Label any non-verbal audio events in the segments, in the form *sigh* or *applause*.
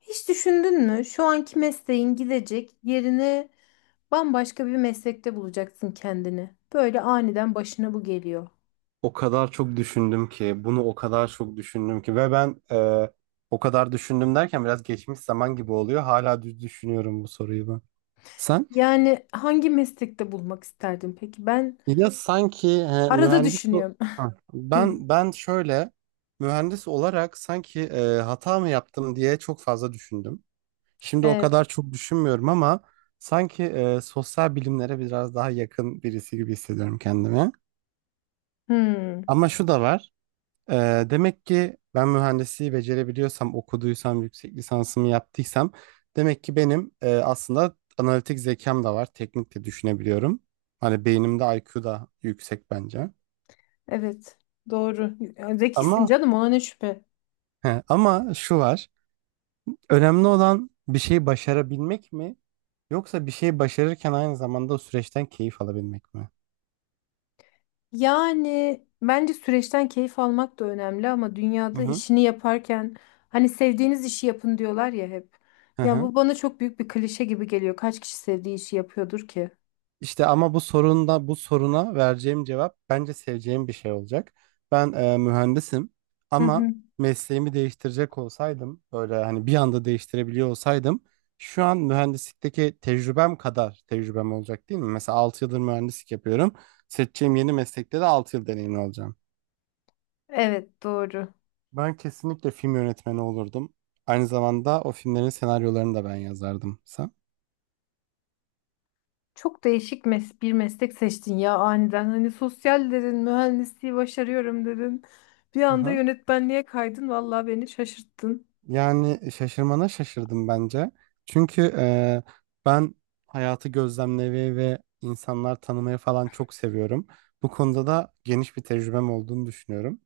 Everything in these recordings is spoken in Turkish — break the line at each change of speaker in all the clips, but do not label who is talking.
Hiç düşündün mü? Şu anki mesleğin gidecek yerini bambaşka bir meslekte bulacaksın kendini. Böyle aniden başına bu geliyor.
O kadar çok düşündüm ki, bunu o kadar çok düşündüm ki ve ben o kadar düşündüm derken biraz geçmiş zaman gibi oluyor. Hala düz düşünüyorum bu soruyu ben. Sen?
Yani hangi meslekte bulmak isterdin peki? Ben
Ya sanki
arada düşünüyorum. *laughs*
Ha.
Hmm,
Ben şöyle mühendis olarak sanki hata mı yaptım diye çok fazla düşündüm. Şimdi o kadar
evet.
çok düşünmüyorum ama sanki sosyal bilimlere biraz daha yakın birisi gibi hissediyorum kendimi.
Hmm,
Ama şu da var. Demek ki ben mühendisliği becerebiliyorsam, okuduysam, yüksek lisansımı yaptıysam demek ki benim aslında analitik zekam da var. Teknik de düşünebiliyorum. Hani beynimde IQ da yüksek bence.
evet. Doğru. Zekisin
Ama
canım, ona ne şüphe.
he, ama şu var. Önemli olan bir şeyi başarabilmek mi? Yoksa bir şeyi başarırken aynı zamanda o süreçten keyif alabilmek mi?
Yani bence süreçten keyif almak da önemli, ama
Hı
dünyada
hı.
işini yaparken hani sevdiğiniz işi yapın diyorlar ya hep.
Hı
Ya
hı.
bu bana çok büyük bir klişe gibi geliyor. Kaç kişi sevdiği işi yapıyordur ki?
İşte ama bu sorunda bu soruna vereceğim cevap bence seveceğim bir şey olacak. Ben mühendisim
Hı
ama
hı.
mesleğimi değiştirecek olsaydım böyle hani bir anda değiştirebiliyor olsaydım şu an mühendislikteki tecrübem kadar tecrübem olacak değil mi? Mesela 6 yıldır mühendislik yapıyorum. Seçeceğim yeni meslekte de 6 yıl deneyimli olacağım.
Evet, doğru.
Ben kesinlikle film yönetmeni olurdum. Aynı zamanda o filmlerin senaryolarını da ben yazardım. Sen?
Çok değişik bir meslek seçtin ya aniden. Hani sosyal dedin, mühendisliği başarıyorum dedin. Bir anda
Aha.
yönetmenliğe kaydın. Vallahi beni şaşırttın.
Yani şaşırmana şaşırdım bence. Çünkü ben hayatı gözlemlemeyi ve insanlar tanımayı falan çok seviyorum. Bu konuda da geniş bir tecrübem olduğunu düşünüyorum.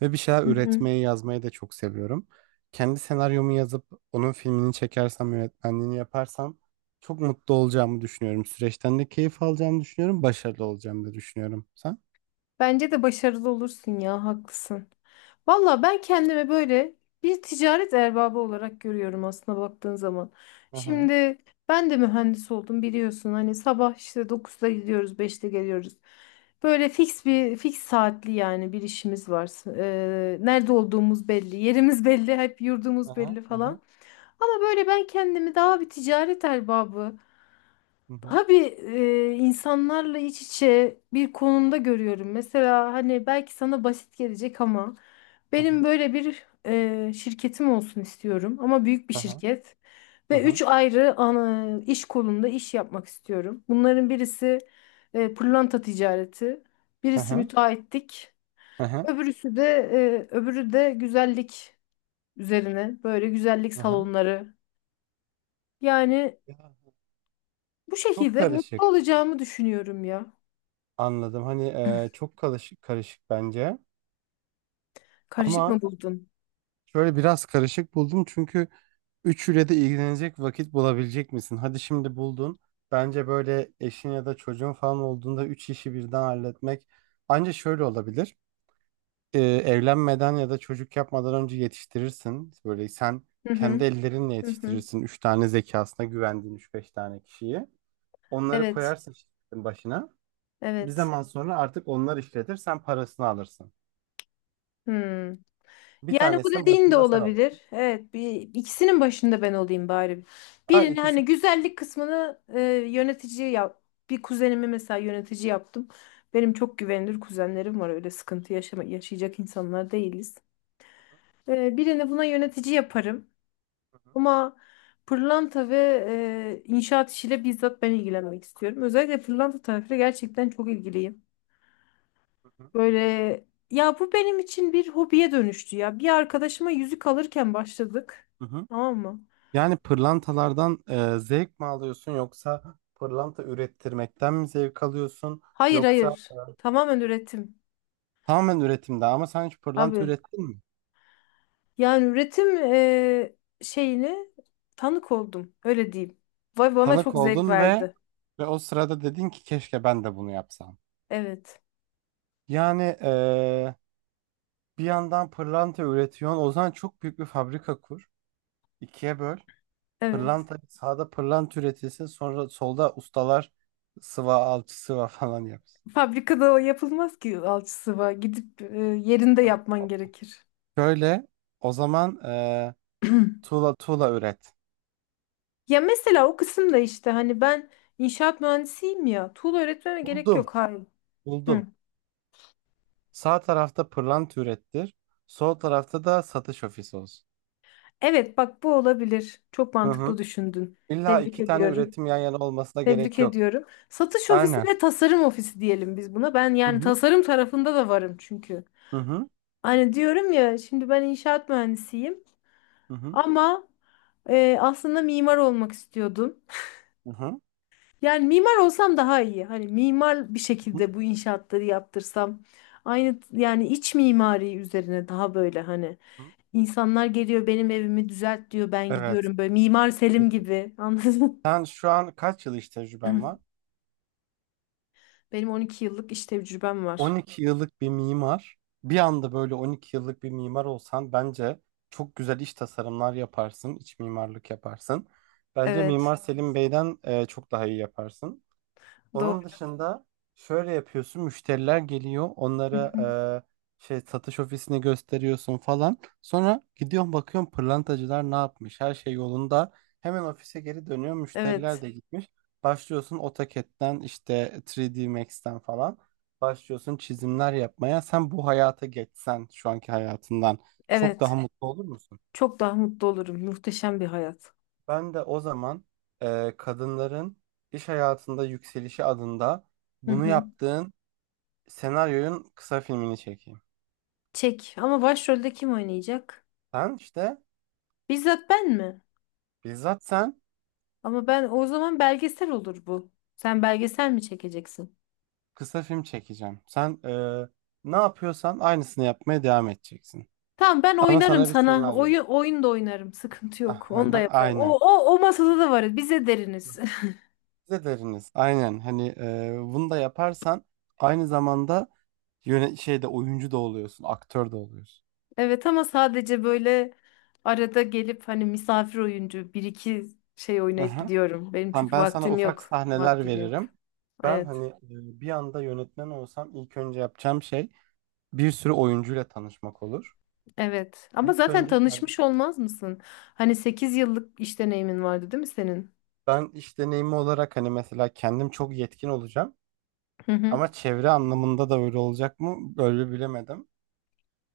Ve bir şeyler
Hı hı.
üretmeyi, yazmayı da çok seviyorum. Kendi senaryomu yazıp onun filmini çekersem, yönetmenliğini yaparsam çok mutlu olacağımı düşünüyorum. Süreçten de keyif alacağımı düşünüyorum. Başarılı olacağımı da düşünüyorum. Sen?
Bence de başarılı olursun ya, haklısın. Valla ben kendimi böyle bir ticaret erbabı olarak görüyorum aslında, baktığın zaman.
Aha.
Şimdi ben de mühendis oldum, biliyorsun. Hani sabah işte 9'da gidiyoruz, 5'te geliyoruz. Böyle fix bir fix saatli, yani bir işimiz var. Nerede olduğumuz belli, yerimiz *laughs* belli, hep yurdumuz
Aha,
belli
aha,
falan. Ama böyle ben kendimi daha bir ticaret erbabı,
hı hı,
abi, insanlarla iç içe bir konumda görüyorum. Mesela hani belki sana basit gelecek ama benim
aha,
böyle bir şirketim olsun istiyorum, ama büyük bir
aha,
şirket, ve üç
aha,
ayrı iş kolunda iş yapmak istiyorum. Bunların birisi pırlanta ticareti, birisi
aha,
müteahhitlik,
aha,
öbürüsü de öbürü de güzellik üzerine, böyle güzellik
aha.
salonları. Yani
Ya,
bu
çok
şekilde mutlu
karışık.
olacağımı düşünüyorum ya.
Anladım. Hani çok karışık, karışık bence.
Karışık
Ama
mı buldun?
şöyle biraz karışık buldum çünkü üçüyle de ilgilenecek vakit bulabilecek misin? Hadi şimdi buldun. Bence böyle eşin ya da çocuğun falan olduğunda üç işi birden halletmek ancak şöyle olabilir. Evlenmeden ya da çocuk yapmadan önce yetiştirirsin. Böyle sen
Hı hı,
kendi ellerinle
hı hı.
yetiştirirsin. Üç tane zekasına güvendiğin üç beş tane kişiyi. Onları
Evet,
koyarsın şirketin başına. Bir
evet.
zaman sonra artık onlar işletir. Sen parasını alırsın.
Hmm.
Bir
Yani bu
tanesinin
dediğin de
başında sen alırsın.
olabilir. Evet, ikisinin başında ben olayım bari.
Ha,
Birini,
ikisi.
hani güzellik kısmını, yönetici yap. Bir kuzenimi mesela yönetici yaptım. Benim çok güvenilir kuzenlerim var. Öyle sıkıntı yaşayacak insanlar değiliz. Birini buna yönetici yaparım.
Hı hı,
Ama pırlanta ve inşaat işiyle bizzat ben ilgilenmek istiyorum. Özellikle pırlanta tarafıyla gerçekten çok ilgiliyim.
hı hı,
Böyle, ya bu benim için bir hobiye dönüştü ya. Bir arkadaşıma yüzük alırken başladık.
hı hı.
Tamam mı?
Yani pırlantalardan zevk mi alıyorsun yoksa pırlanta ürettirmekten mi zevk alıyorsun
Hayır,
yoksa
hayır. Tamamen üretim.
tamamen üretimde ama sen hiç pırlanta
Abi,
ürettin mi?
yani üretim şeyini tanık oldum. Öyle diyeyim. Vay, bana
Tanık
çok zevk
oldun ve
verdi.
ve o sırada dedin ki keşke ben de bunu yapsam.
Evet.
Yani bir yandan pırlanta üretiyorsun. O zaman çok büyük bir fabrika kur. İkiye böl.
Evet.
Pırlanta sağda pırlanta üretilsin. Sonra solda ustalar sıva alçı sıva falan yapsın.
Fabrikada o yapılmaz ki, alçısı var. Gidip yerinde yapman gerekir.
Şöyle o zaman
*clears throat*
tuğla tuğla üret.
Ya mesela o kısımda işte hani ben inşaat mühendisiyim ya. Tuğla öğretmeme gerek
Buldum.
yok. Hayır.
Buldum. Sağ tarafta pırlanta ürettir. Sol tarafta da satış ofisi olsun.
Evet, bak, bu olabilir. Çok
Hı
mantıklı
hı.
düşündün.
İlla
Tebrik
iki tane
ediyorum.
üretim yan yana olmasına
Tebrik
gerek yok.
ediyorum. Satış ofisi
Aynen.
ve tasarım ofisi diyelim biz buna. Ben
Hı
yani
hı
tasarım tarafında da varım çünkü.
hı hı
Hani diyorum ya, şimdi ben inşaat mühendisiyim
hı hı
ama aslında mimar olmak istiyordum.
hı hı
Yani mimar olsam daha iyi. Hani mimar bir
hı
şekilde bu inşaatları yaptırsam. Aynı, yani iç mimari üzerine daha böyle, hani
hı.
insanlar geliyor, benim evimi düzelt diyor, ben
Evet.
gidiyorum böyle Mimar
Hı
Selim
hı.
gibi *laughs* anladın.
Sen şu an kaç yıl iş tecrüben var?
*clears throat* Benim 12 yıllık iş tecrübem
On
var.
iki yıllık bir mimar. Bir anda böyle 12 yıllık bir mimar olsan bence çok güzel iş tasarımlar yaparsın, iç mimarlık yaparsın. Bence
Evet,
Mimar Selim Bey'den çok daha iyi yaparsın. Onun
doğru.
dışında şöyle yapıyorsun. Müşteriler geliyor.
Hı
Onlara
hı.
şey satış ofisini gösteriyorsun falan. Sonra gidiyorsun bakıyorsun pırlantacılar ne yapmış? Her şey yolunda. Hemen ofise geri dönüyor. Müşteriler
Evet,
de gitmiş. Başlıyorsun AutoCAD'den işte 3D Max'ten falan. Başlıyorsun çizimler yapmaya. Sen bu hayata geçsen şu anki hayatından çok daha
evet.
mutlu olur musun?
Çok daha mutlu olurum. Muhteşem bir hayat.
Ben de o zaman kadınların iş hayatında yükselişi adında
Hı
bunu
hı.
yaptığın senaryoyun kısa filmini çekeyim.
Çek. Ama başrolde kim oynayacak?
Sen işte
Bizzat ben mi?
bizzat sen
Ama ben o zaman belgesel olur bu. Sen belgesel mi çekeceksin?
kısa film çekeceğim. Sen ne yapıyorsan aynısını yapmaya devam edeceksin.
Tamam, ben
Ama
oynarım
sana bir
sana.
senaryo.
Oyun da oynarım. Sıkıntı
*laughs*
yok. Onu da
Aha,
yaparım.
aynen.
O masada da varız. Bize deriniz.
Size deriniz. Aynen. Hani bunu da yaparsan aynı zamanda yöne şeyde oyuncu da oluyorsun, aktör de oluyorsun.
Evet, ama sadece böyle arada gelip hani misafir oyuncu bir iki şey oynayıp
Aha.
gidiyorum. Benim
Tamam,
çünkü
ben sana
vaktim
ufak
yok.
sahneler
Vaktim yok.
veririm. Ben
Evet.
hani bir anda yönetmen olsam ilk önce yapacağım şey bir sürü oyuncuyla tanışmak olur.
Evet. Ama
İlk
zaten
önce
tanışmış olmaz mısın? Hani 8 yıllık iş deneyimin vardı değil mi senin?
ben iş deneyimi olarak hani mesela kendim çok yetkin olacağım
Hı hı.
ama çevre anlamında da öyle olacak mı? Böyle bilemedim.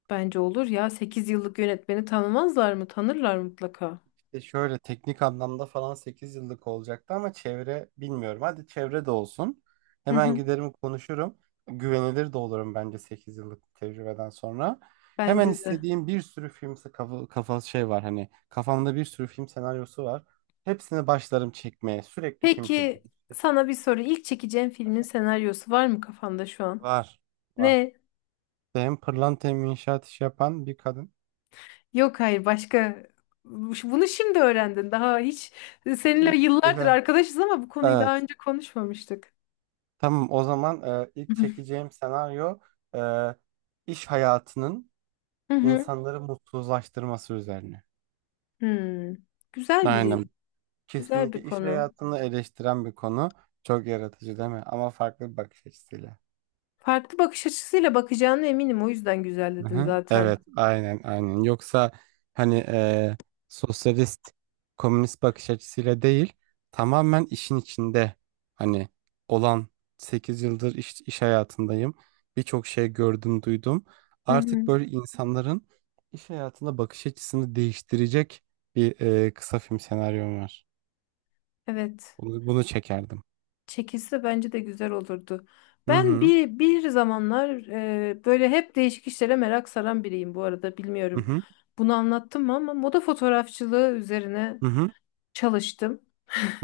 Bence olur ya. 8 yıllık yönetmeni tanımazlar mı? Tanırlar mutlaka.
İşte şöyle teknik anlamda falan 8 yıllık olacaktı ama çevre bilmiyorum. Hadi çevre de olsun.
Hı
Hemen
hı.
giderim konuşurum. Güvenilir de olurum bence 8 yıllık tecrübeden sonra. Hemen
Bence de.
istediğim bir sürü film kafa şey var hani kafamda bir sürü film senaryosu var. Hepsini başlarım çekmeye. Sürekli film
Peki,
çekerim.
sana bir soru. İlk çekeceğin filmin senaryosu var mı kafanda şu an?
Var. Var.
Ne?
Hem pırlanta hem inşaat işi yapan bir kadın.
Yok, hayır, başka. Bunu şimdi öğrendin. Daha hiç seninle
İlk,
yıllardır arkadaşız ama bu konuyu
evet.
daha önce konuşmamıştık.
Tamam o zaman ilk çekeceğim senaryo e, iş hayatının
Hı hı.
insanları mutsuzlaştırması üzerine.
Hmm. Güzel bir
Aynen.
güzel bir
Kesinlikle iş
konu.
hayatını eleştiren bir konu. Çok yaratıcı değil mi? Ama farklı bir bakış açısıyla.
Farklı bakış açısıyla bakacağına eminim. O yüzden güzel dedim
Aha,
zaten.
evet, aynen, aynen. Yoksa hani sosyalist, komünist bakış açısıyla değil, tamamen işin içinde hani olan 8 yıldır iş hayatındayım. Birçok şey gördüm, duydum.
Hı hı.
Artık böyle insanların iş hayatına bakış açısını değiştirecek bir kısa film senaryom var.
Evet.
Bunu çekerdim.
Çekilse bence de güzel olurdu.
Hı
Ben
hı,
bir zamanlar böyle hep değişik işlere merak saran biriyim, bu arada
hı
bilmiyorum.
hı,
Bunu anlattım mı, ama moda fotoğrafçılığı üzerine
hı hı,
çalıştım.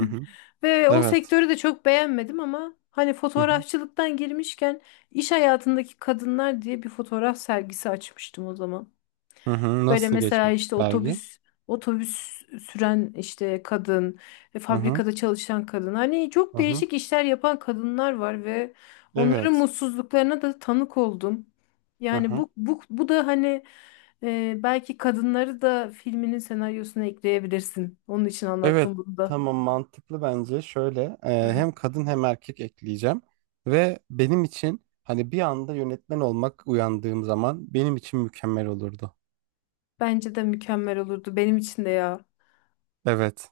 hı hı.
Ve o
Evet.
sektörü de çok beğenmedim ama hani
Hı hı,
fotoğrafçılıktan girmişken, iş hayatındaki kadınlar diye bir fotoğraf sergisi açmıştım o zaman.
hı hı.
Böyle
Nasıl
mesela
geçmişti
işte
dergi?
otobüs süren işte kadın,
Hı hı,
fabrikada çalışan kadın. Hani çok
hı hı.
değişik işler yapan kadınlar var ve onların
Evet.
mutsuzluklarına da tanık oldum.
Hı
Yani
hı.
bu da hani belki kadınları da filminin senaryosuna ekleyebilirsin. Onun için
Evet.
anlattım bunu da.
Tamam mantıklı bence. Şöyle hem kadın hem erkek ekleyeceğim ve benim için hani bir anda yönetmen olmak uyandığım zaman benim için mükemmel olurdu.
Bence de mükemmel olurdu benim için de ya.
Evet.